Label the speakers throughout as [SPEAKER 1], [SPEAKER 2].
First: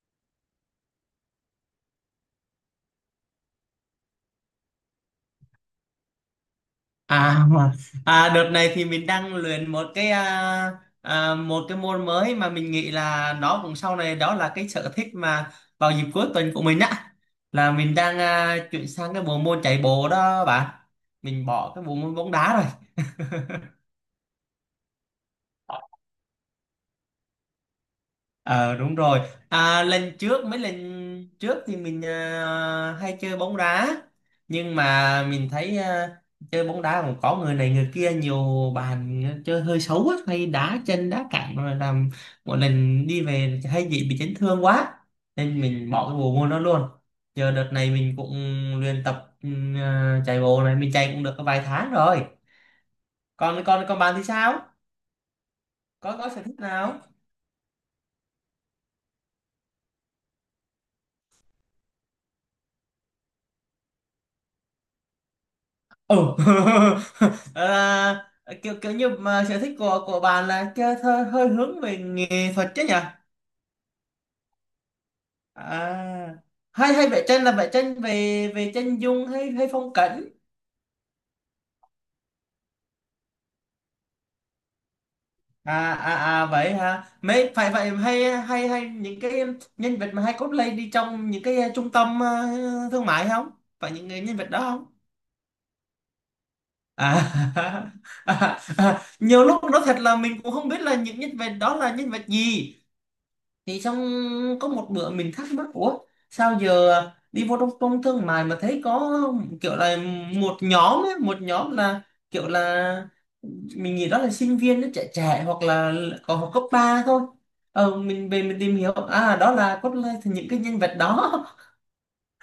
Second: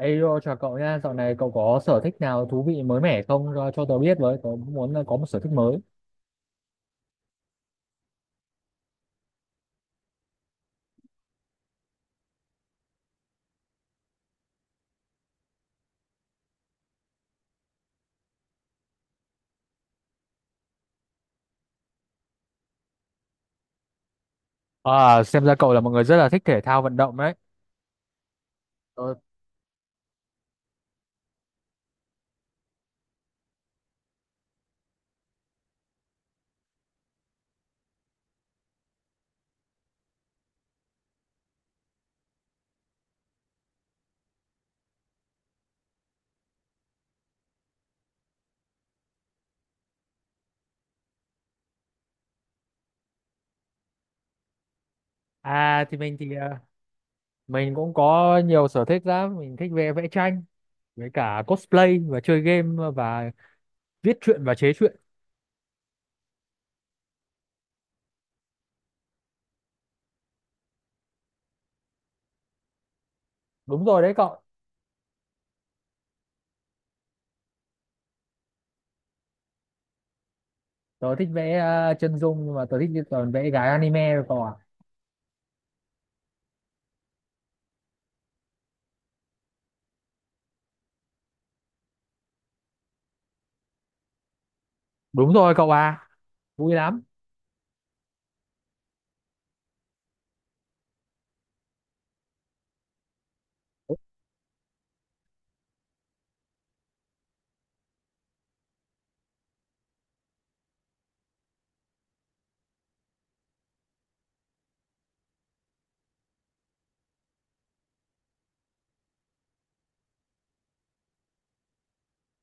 [SPEAKER 1] Ê, yo, chào cậu nha, dạo này cậu có sở thích nào thú vị mới mẻ không cho tớ biết với, tớ cũng muốn là có một sở thích mới.
[SPEAKER 2] À, à, đợt này thì mình đang luyện một cái một cái môn mới mà mình nghĩ là nó cũng sau này đó là cái sở thích mà vào dịp cuối tuần của mình á, là mình đang chuyển sang cái bộ môn chạy bộ đó bạn. Mình bỏ cái bộ môn bóng đá rồi.
[SPEAKER 1] À, xem ra cậu là một người rất là thích thể thao vận động đấy.
[SPEAKER 2] Ờ, đúng
[SPEAKER 1] Ờ.
[SPEAKER 2] rồi. À, lần trước mấy lần trước thì mình hay chơi bóng đá, nhưng mà mình thấy chơi bóng đá cũng có người này người kia, nhiều bàn chơi hơi xấu á, hay đá chân đá cẳng rồi làm một lần đi về hay bị chấn thương quá nên mình bỏ cái bộ môn đó luôn. Giờ đợt này mình cũng luyện tập chạy bộ này, mình chạy cũng được có vài tháng rồi. Còn còn còn bạn thì sao?
[SPEAKER 1] À thì mình
[SPEAKER 2] Có
[SPEAKER 1] thì
[SPEAKER 2] sở thích
[SPEAKER 1] à,
[SPEAKER 2] nào?
[SPEAKER 1] Mình cũng có nhiều sở thích lắm, mình thích vẽ vẽ tranh với cả cosplay và chơi game và viết truyện và chế truyện.
[SPEAKER 2] Ồ. à, kiểu kiểu như mà sở thích của bạn là chơi hơi hướng về nghệ thuật chứ nhỉ?
[SPEAKER 1] Đúng rồi đấy cậu.
[SPEAKER 2] À, hay hay vẽ tranh là vẽ tranh về về chân dung hay hay phong cảnh?
[SPEAKER 1] Tớ thích vẽ chân dung nhưng mà tớ thích toàn vẽ gái anime rồi cậu ạ.
[SPEAKER 2] À, vậy hả? Mấy phải vậy, hay hay hay những cái nhân vật mà hay cosplay đi trong những cái trung tâm thương mại không? Phải những người nhân vật đó không?
[SPEAKER 1] Đúng rồi cậu à, vui lắm.
[SPEAKER 2] À. Nhiều lúc nó thật là mình cũng không biết là những nhân vật đó là nhân vật gì, thì xong có một bữa mình thắc mắc, ủa sao giờ đi vô trong trung thương mại mà thấy có kiểu là một nhóm ấy, một nhóm là kiểu là mình nghĩ đó là sinh viên nó trẻ trẻ hoặc là còn học cấp 3 thôi. Mình về mình tìm hiểu đó là thì những cái nhân vật đó.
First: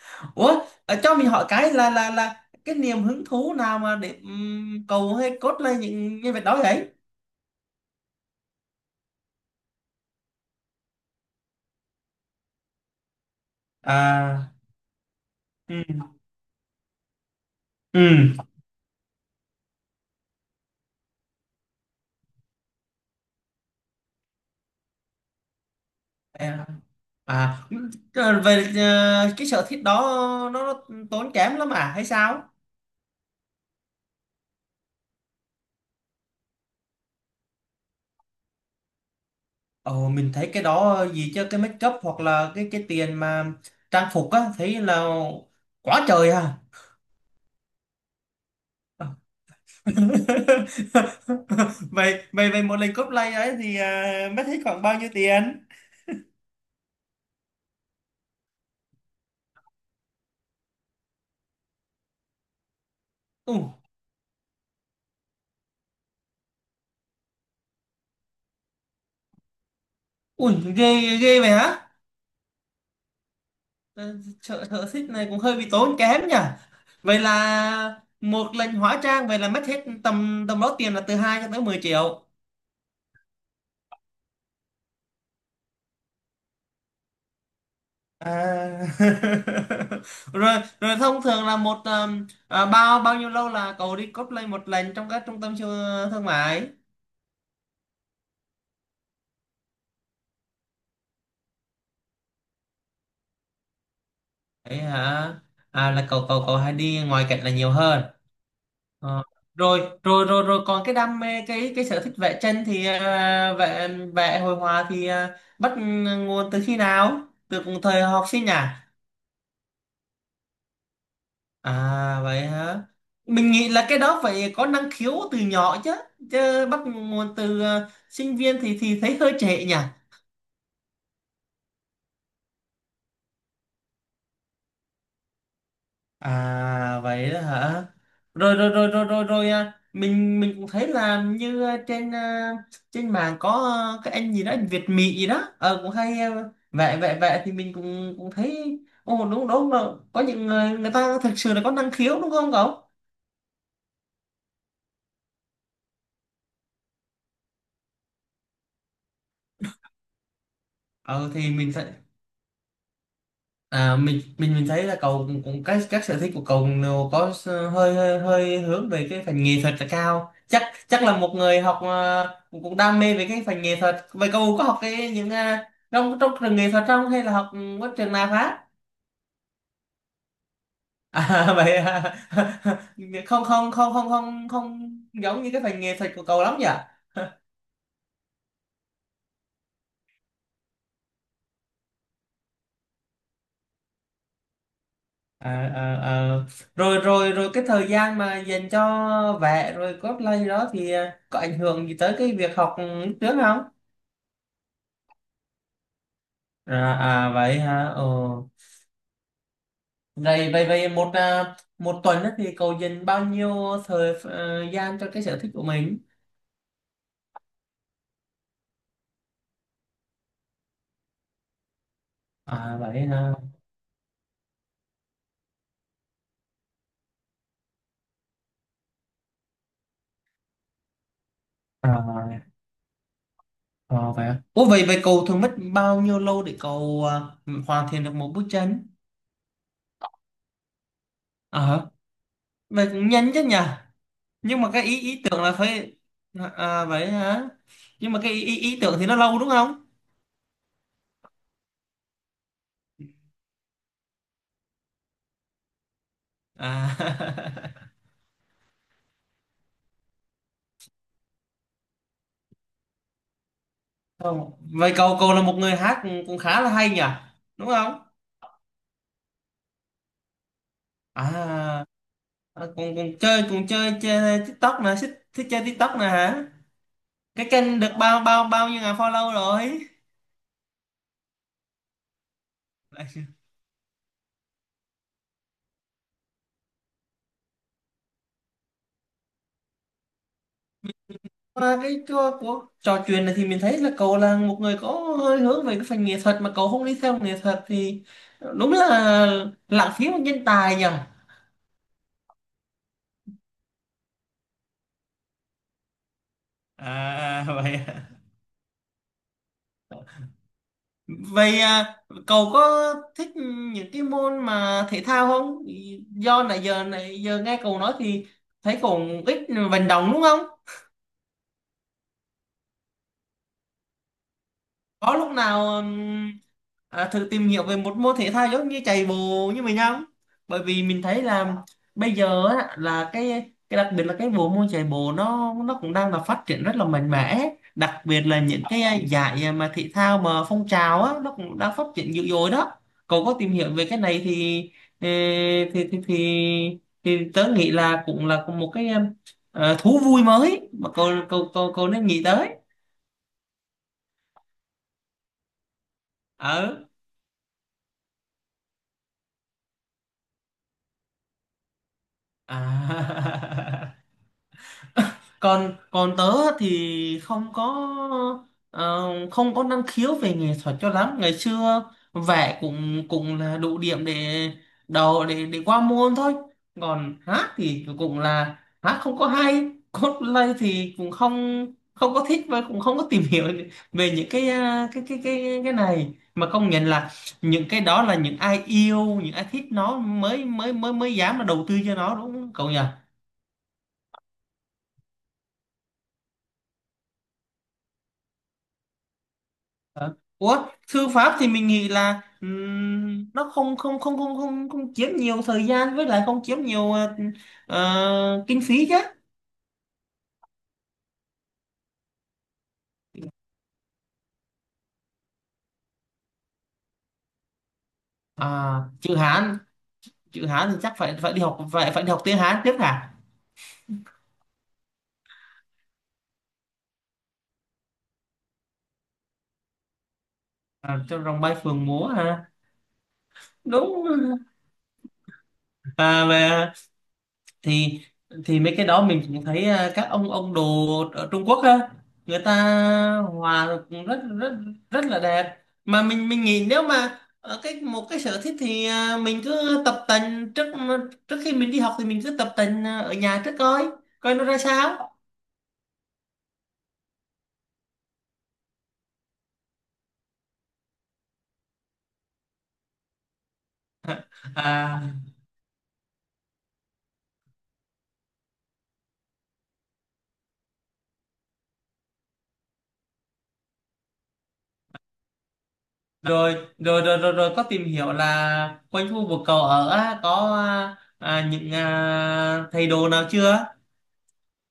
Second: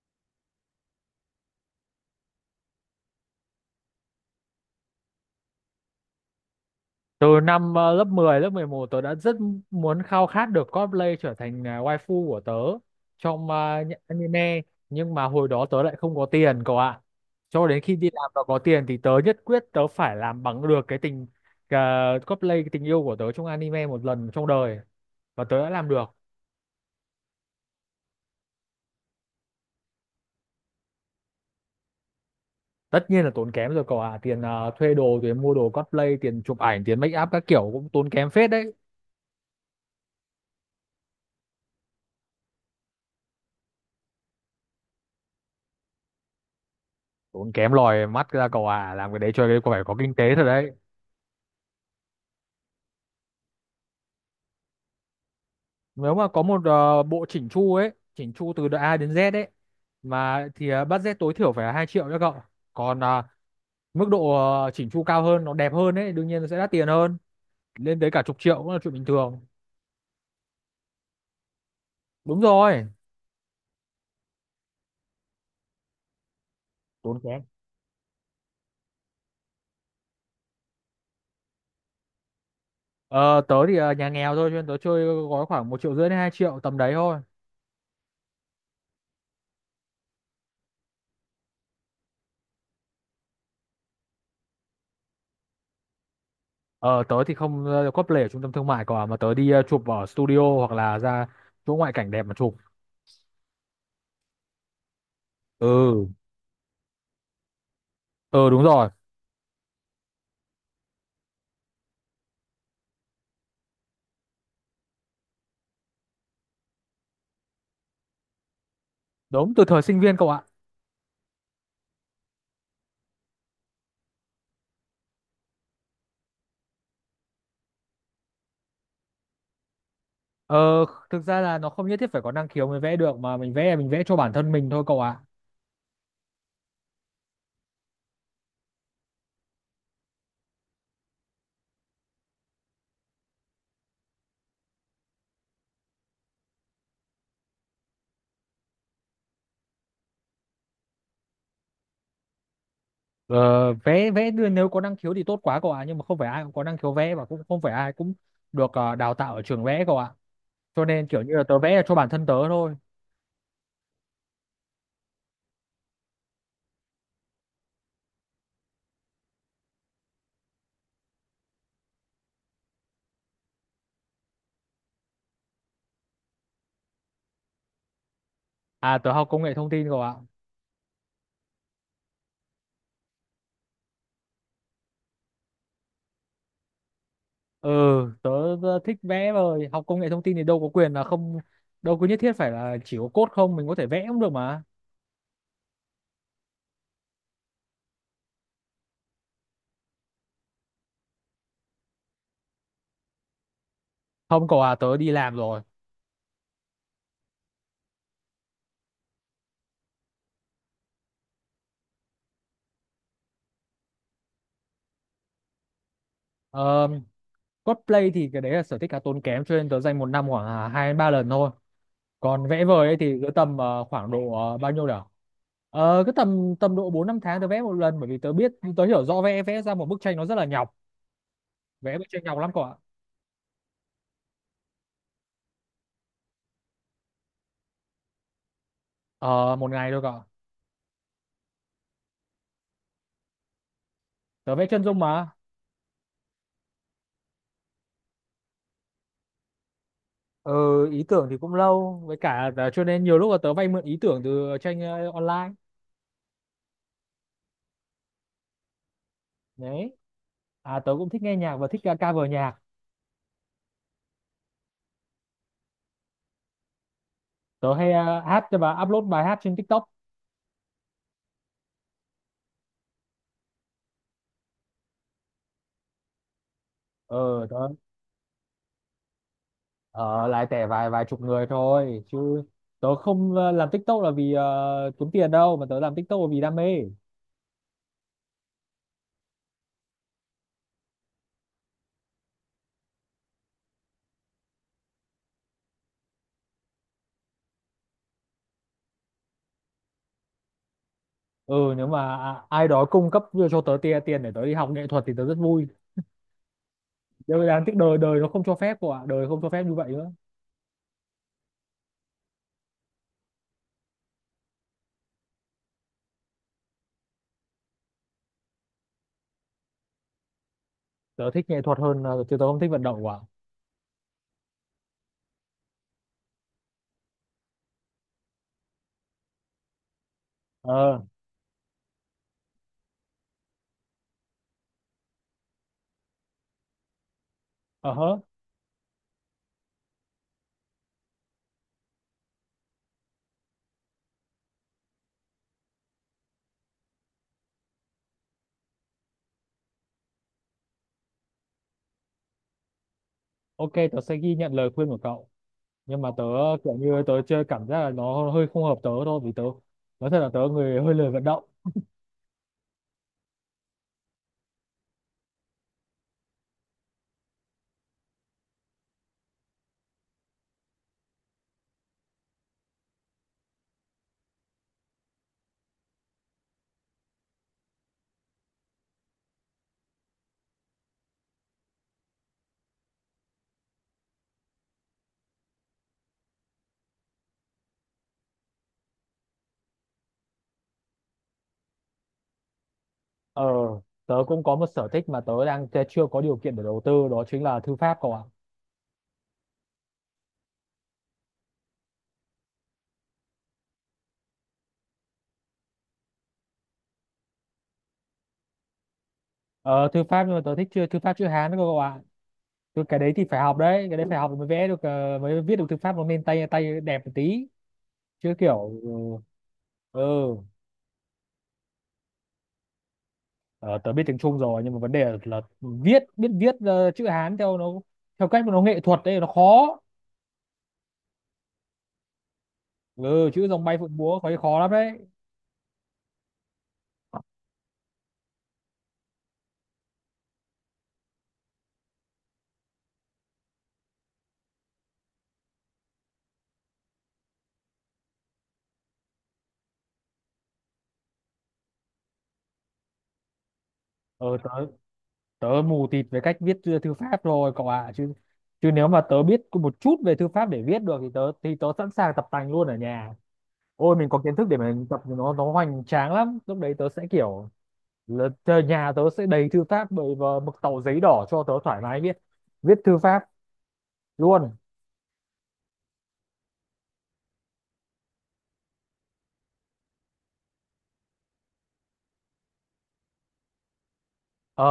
[SPEAKER 2] Ủa, cho mình hỏi cái là cái niềm hứng thú nào mà để cầu hay cốt lên những nhân vật đó vậy?
[SPEAKER 1] Từ năm lớp 10, lớp 11 tớ đã rất muốn khao khát được cosplay trở thành waifu của tớ trong những
[SPEAKER 2] À.
[SPEAKER 1] anime nhưng mà hồi đó
[SPEAKER 2] Ừ.
[SPEAKER 1] tớ lại không có tiền cậu ạ. Cho đến khi
[SPEAKER 2] Ừ.
[SPEAKER 1] đi làm và có tiền thì tớ nhất quyết tớ phải làm bằng được cái tình ờ, cosplay cái tình yêu của tớ trong anime một lần trong đời và tớ đã làm được.
[SPEAKER 2] À, à, trời, về cái sở thích đó nó, tốn kém lắm à hay sao?
[SPEAKER 1] Tất nhiên là tốn kém rồi cậu ạ, tiền thuê đồ, tiền mua đồ cosplay, tiền chụp ảnh, tiền make up các kiểu cũng tốn kém phết đấy.
[SPEAKER 2] Ồ, mình thấy cái đó gì chứ cái make up hoặc là cái tiền mà trang phục á thấy là quá trời à.
[SPEAKER 1] Tốn kém lòi mắt ra cậu ạ, làm cái đấy cho cái phải có kinh tế thật đấy.
[SPEAKER 2] Vậy vậy vậy một lần cosplay ấy thì mất hết khoảng bao nhiêu tiền?
[SPEAKER 1] Nếu mà có một bộ chỉnh chu ấy chỉnh chu từ đợt A đến Z ấy mà thì budget tối thiểu phải là 2 triệu cho cậu, còn
[SPEAKER 2] Ui,
[SPEAKER 1] mức độ chỉnh chu cao hơn nó đẹp hơn ấy đương nhiên nó sẽ đắt tiền hơn, lên tới cả chục triệu cũng là chuyện bình thường.
[SPEAKER 2] ui, ghê ghê vậy hả?
[SPEAKER 1] Đúng rồi.
[SPEAKER 2] Ờ, Sở sở thích này cũng hơi bị tốn kém nhỉ.
[SPEAKER 1] Tốn
[SPEAKER 2] Vậy
[SPEAKER 1] kém.
[SPEAKER 2] là một lần hóa trang vậy là mất hết tầm tầm đó, tiền là từ 2 cho tới 10 triệu.
[SPEAKER 1] Ờ, Tớ thì nhà nghèo thôi cho nên tớ chơi gói khoảng một triệu rưỡi đến hai triệu tầm đấy thôi.
[SPEAKER 2] À. rồi rồi Thông thường là một bao bao nhiêu lâu là cậu đi cosplay một lần trong các trung tâm siêu thương mại?
[SPEAKER 1] Ờ, Tớ thì không cosplay ở trung tâm thương mại cả mà tớ đi chụp ở studio hoặc là ra chỗ ngoại cảnh đẹp mà chụp.
[SPEAKER 2] Ấy hả? Là
[SPEAKER 1] Ừ.
[SPEAKER 2] cậu cậu cậu hay đi ngoài cảnh là nhiều hơn?
[SPEAKER 1] Ừ đúng rồi.
[SPEAKER 2] Ờ. rồi rồi rồi rồi Còn cái đam mê, cái sở thích vẽ tranh thì vẽ vẽ hội họa thì bắt nguồn từ khi nào, từ thời học sinh nhỉ?
[SPEAKER 1] Đúng từ thời sinh viên cậu ạ.
[SPEAKER 2] À vậy hả? Mình nghĩ là cái đó phải có năng khiếu từ nhỏ chứ. Chứ bắt nguồn từ sinh viên thì thấy hơi trễ nhỉ.
[SPEAKER 1] Ờ, thực ra là nó không nhất thiết phải có năng khiếu mới vẽ được mà mình vẽ là mình vẽ cho bản thân mình thôi cậu ạ.
[SPEAKER 2] À vậy đó hả? Rồi rồi rồi rồi rồi rồi à. Mình cũng thấy là như trên trên mạng có cái anh gì đó, anh Việt Mỹ gì đó. Ờ, cũng hay vẽ vẽ vẽ thì mình cũng cũng thấy, ồ, đúng đúng là có những người người ta thực sự là có năng khiếu đúng không cậu?
[SPEAKER 1] Ờ, vẽ vẽ đưa- nếu có năng khiếu thì tốt quá cậu ạ, nhưng mà không phải ai cũng có năng khiếu vẽ và cũng không phải ai cũng được đào tạo ở trường vẽ cậu ạ. Cho nên kiểu
[SPEAKER 2] Ờ
[SPEAKER 1] như là
[SPEAKER 2] thì
[SPEAKER 1] tớ
[SPEAKER 2] mình
[SPEAKER 1] vẽ là
[SPEAKER 2] sẽ.
[SPEAKER 1] cho bản thân tớ thôi.
[SPEAKER 2] À, mình thấy là cậu cũng, cũng các sở thích của cậu đều có hơi hơi hơi hướng về cái phần nghệ thuật là cao, chắc chắc là một người học ờ, cũng, cũng đam mê về cái phần nghệ thuật. Vậy cậu có học cái những trong trong trường nghệ thuật không hay là học bất trường nào khác?
[SPEAKER 1] À tớ học công nghệ thông tin cậu ạ.
[SPEAKER 2] À. Vậy à. Không, không, không, không, không, không giống như cái phần nghệ thuật của cậu lắm nhỉ.
[SPEAKER 1] Ừ, tớ, Tớ thích vẽ rồi, học công nghệ thông tin thì đâu có quyền là không đâu có nhất thiết phải là chỉ có code không, mình có thể vẽ cũng được mà.
[SPEAKER 2] À, à, à. Rồi rồi rồi Cái thời gian mà dành cho vẽ rồi cosplay đó thì có ảnh hưởng gì tới cái việc học lúc trước không?
[SPEAKER 1] Không cậu ạ, tớ đi làm rồi.
[SPEAKER 2] À, vậy hả? Ờ. Vậy vậy vậy một một tuần á thì cậu dành bao nhiêu thời gian cho cái sở thích của mình?
[SPEAKER 1] Ờ, cosplay thì cái đấy là sở thích khá tốn kém cho nên tớ dành một năm khoảng hai đến ba lần thôi, còn vẽ
[SPEAKER 2] À
[SPEAKER 1] vời ấy
[SPEAKER 2] vậy
[SPEAKER 1] thì cứ
[SPEAKER 2] hả?
[SPEAKER 1] tầm khoảng độ bao nhiêu nhỉ. Cứ tầm tầm độ bốn năm tháng tớ vẽ một lần bởi vì tớ biết tớ hiểu rõ vẽ vẽ ra một bức tranh nó rất là nhọc, vẽ bức tranh
[SPEAKER 2] À,
[SPEAKER 1] nhọc lắm cậu ạ.
[SPEAKER 2] à, vậy hả? Ủa, vậy vậy cậu thường mất bao nhiêu lâu để cậu hoàn thiện được một bức tranh?
[SPEAKER 1] Ờ, Một ngày thôi cậu ạ.
[SPEAKER 2] À, vậy cũng nhanh chứ nhỉ?
[SPEAKER 1] Tớ
[SPEAKER 2] Nhưng
[SPEAKER 1] vẽ
[SPEAKER 2] mà
[SPEAKER 1] chân
[SPEAKER 2] cái
[SPEAKER 1] dung
[SPEAKER 2] ý ý
[SPEAKER 1] mà.
[SPEAKER 2] tưởng là phải. À vậy hả? Nhưng mà cái ý, ý ý tưởng thì nó lâu đúng không?
[SPEAKER 1] Ờ, ý tưởng thì cũng lâu với cả là cho nên nhiều lúc là tớ vay mượn ý tưởng từ tranh online
[SPEAKER 2] À.
[SPEAKER 1] đấy. À tớ cũng thích nghe nhạc và thích cover nhạc.
[SPEAKER 2] Không. Vậy cậu cậu là một người hát cũng cũng khá là hay nhỉ? Đúng
[SPEAKER 1] Tớ hay
[SPEAKER 2] không?
[SPEAKER 1] hát và upload bài hát trên TikTok.
[SPEAKER 2] À À, còn còn chơi, chơi TikTok nè, thích chơi TikTok nè hả?
[SPEAKER 1] Ờ
[SPEAKER 2] Cái
[SPEAKER 1] tớ
[SPEAKER 2] kênh được bao bao bao nhiêu ngàn follow rồi?
[SPEAKER 1] Ờ, lại tẻ vài vài chục người thôi chứ tớ không làm TikTok là vì kiếm tiền đâu mà tớ làm TikTok là vì đam mê.
[SPEAKER 2] Qua cái của trò chuyện này thì mình thấy là cậu là một người có hơi hướng về cái phần nghệ thuật mà cậu không đi theo nghệ thuật thì đúng là lãng phí một nhân tài nhỉ.
[SPEAKER 1] Ừ nếu mà ai đó cung cấp cho tớ tiền tiền để tớ đi học nghệ thuật thì tớ rất vui, nhưng
[SPEAKER 2] À
[SPEAKER 1] mà đáng
[SPEAKER 2] vậy
[SPEAKER 1] tiếc đời
[SPEAKER 2] à.
[SPEAKER 1] đời nó không cho phép của ạ, đời không cho phép như vậy nữa.
[SPEAKER 2] Vậy à, cậu có thích những cái môn mà thể thao không? Do nãy giờ nghe cậu nói thì thấy cậu ít vận động đúng không?
[SPEAKER 1] Tớ thích nghệ thuật hơn, chứ tớ không thích vận động quá.
[SPEAKER 2] Có lúc nào thử tìm hiểu về một môn thể thao giống như chạy bộ như mình không? Bởi vì
[SPEAKER 1] Ờ.
[SPEAKER 2] mình thấy là bây giờ á, là cái đặc biệt là cái bộ môn chạy bộ nó cũng đang là phát triển rất là mạnh mẽ,
[SPEAKER 1] Ờ
[SPEAKER 2] đặc
[SPEAKER 1] hớ.
[SPEAKER 2] biệt là những cái giải mà thể thao mà phong trào á, nó cũng đang phát triển dữ dội đó. Cậu có tìm hiểu về cái này thì ờ, thì thì thì, thì tớ nghĩ là cũng là một cái thú vui mới mà cậu cậu cậu cậu nên nghĩ tới.
[SPEAKER 1] OK tớ sẽ ghi nhận lời khuyên của cậu, nhưng mà tớ kiểu
[SPEAKER 2] Ở
[SPEAKER 1] như tớ chơi cảm giác là nó hơi không hợp tớ thôi vì tớ nói thật là tớ người hơi lười vận động.
[SPEAKER 2] à. còn còn tớ thì không có ờ, không có năng khiếu về nghệ thuật cho lắm. Ngày xưa vẽ cũng cũng là đủ điểm để đầu để qua môn thôi. Còn hát thì cũng là hát không có hay. Cosplay thì cũng không không có thích và cũng không có tìm hiểu về những cái cái này. Mà công nhận là những cái đó là những ai yêu, những ai thích nó mới mới mới mới dám là đầu tư cho nó, đúng không cậu nhỉ?
[SPEAKER 1] Ờ, tớ cũng có một sở thích mà tớ chưa có điều kiện để đầu tư đó chính là thư pháp cậu ạ.
[SPEAKER 2] Ờ. Ủa, thư pháp thì mình nghĩ là nó không không không không không không chiếm nhiều thời gian, với lại không chiếm nhiều kinh phí chứ.
[SPEAKER 1] Ờ, thư pháp nhưng mà tớ thích chưa thư pháp chữ Hán đó cậu ạ. Chứ cái đấy thì phải học đấy, cái đấy phải học mới vẽ được, mới viết được thư pháp nó nên tay tay đẹp một tí. Chứ
[SPEAKER 2] à,
[SPEAKER 1] kiểu ừ.
[SPEAKER 2] chữ Hán
[SPEAKER 1] Ừ.
[SPEAKER 2] chữ Hán thì chắc phải phải đi học phải phải đi học tiếng Hán trước hả?
[SPEAKER 1] Ờ, tớ biết tiếng Trung rồi nhưng mà vấn đề là biết viết chữ Hán theo cách mà nó nghệ thuật đấy nó khó.
[SPEAKER 2] Trong rồng bay phượng múa hả?
[SPEAKER 1] Ừ, chữ rồng bay phượng
[SPEAKER 2] Đúng.
[SPEAKER 1] múa khó khó lắm đấy.
[SPEAKER 2] Về thì thì mấy cái đó mình cũng thấy, các ông đồ ở Trung Quốc á, người ta hòa cũng rất rất rất là đẹp. Mà mình nghĩ nếu mà ở cái một cái sở thích thì mình cứ tập tành trước trước khi mình đi học. Thì mình cứ tập tành ở nhà trước coi coi
[SPEAKER 1] Ờ
[SPEAKER 2] nó
[SPEAKER 1] tớ,
[SPEAKER 2] ra sao.
[SPEAKER 1] tớ mù tịt về cách viết thư thư pháp rồi cậu ạ, chứ chứ nếu mà tớ biết có một chút về thư pháp để viết được thì tớ sẵn sàng tập tành luôn ở nhà. Ôi mình có kiến thức để mình tập
[SPEAKER 2] À,
[SPEAKER 1] thì nó hoành tráng lắm, lúc đấy tớ sẽ kiểu là nhà tớ sẽ đầy thư pháp bởi và mực tàu giấy đỏ cho tớ thoải mái viết viết thư pháp luôn.
[SPEAKER 2] rồi rồi rồi rồi, rồi có tìm hiểu là quanh khu vực cậu ở á, có những thầy đồ nào chưa?
[SPEAKER 1] Ờ,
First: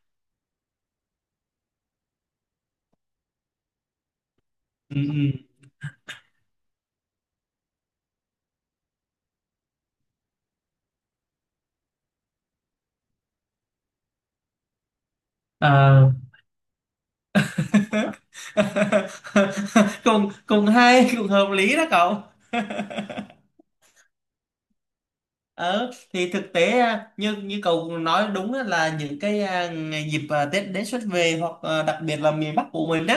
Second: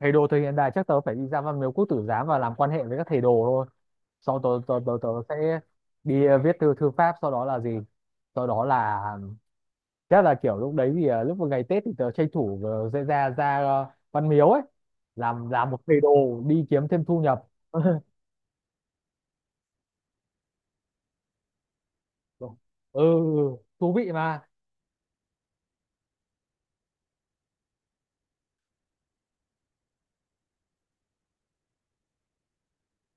[SPEAKER 1] thầy đồ thời hiện đại chắc tớ phải đi ra Văn Miếu Quốc Tử Giám và làm quan hệ với các thầy đồ thôi. Sau
[SPEAKER 2] Ừ.
[SPEAKER 1] tớ
[SPEAKER 2] Ừ.
[SPEAKER 1] sẽ đi viết thư thư pháp, sau đó là gì, sau đó là chắc là kiểu lúc đấy thì lúc vào ngày Tết thì tớ tranh thủ sẽ ra ra Văn Miếu ấy, làm một thầy
[SPEAKER 2] À.
[SPEAKER 1] đồ đi kiếm thêm thu nhập ừ.
[SPEAKER 2] cùng cùng hay, cùng hợp lý đó cậu.
[SPEAKER 1] Ừ, thú vị mà.
[SPEAKER 2] Ờ thì thực tế như như cậu nói đúng á, là những cái ngày dịp Tết đến xuân về, hoặc đặc biệt là miền Bắc của mình đó,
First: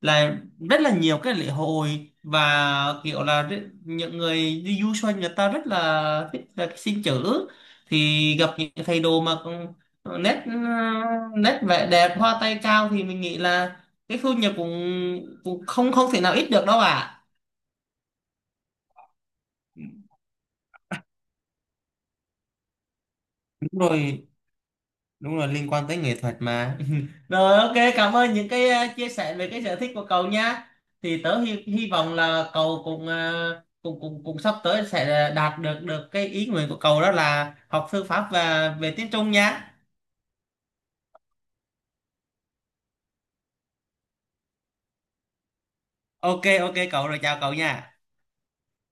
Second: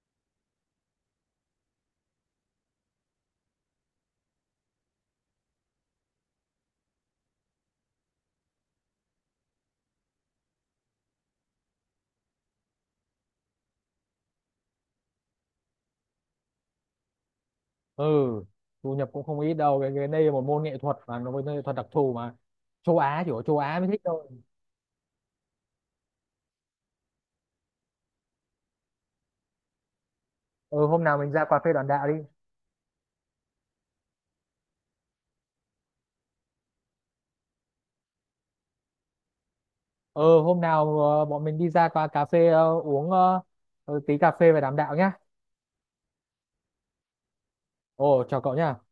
[SPEAKER 2] là rất là nhiều cái lễ hội và kiểu là những người đi du xuân, người ta rất là thích là cái xin chữ thì gặp những cái thầy đồ mà còn nét à, nét vẻ đẹp hoa tay cao thì mình nghĩ là cái thu nhập cũng cũng không không thể nào ít được đâu ạ.
[SPEAKER 1] Ừ thu nhập cũng không ít đâu, cái đây là một môn nghệ thuật mà nó một môn nghệ thuật đặc thù mà châu Á chỉ có châu Á mới
[SPEAKER 2] Đúng
[SPEAKER 1] thích thôi.
[SPEAKER 2] rồi, đúng rồi, liên quan tới nghệ thuật mà. Rồi, ok, cảm ơn những cái chia sẻ về cái sở thích của cậu nhá.
[SPEAKER 1] Ừ hôm nào
[SPEAKER 2] Thì
[SPEAKER 1] mình
[SPEAKER 2] tớ
[SPEAKER 1] ra cà phê đoàn
[SPEAKER 2] hy
[SPEAKER 1] đạo đi.
[SPEAKER 2] vọng là cậu cũng cũng sắp tới sẽ đạt được được cái ý nguyện của cậu đó là học thư pháp và về tiếng Trung nhá.
[SPEAKER 1] Ừ hôm nào bọn mình đi ra qua cà phê uống tí cà phê và đàm đạo nhá.
[SPEAKER 2] Ok Ok cậu rồi, chào cậu nha.
[SPEAKER 1] Ồ chào cậu nhá.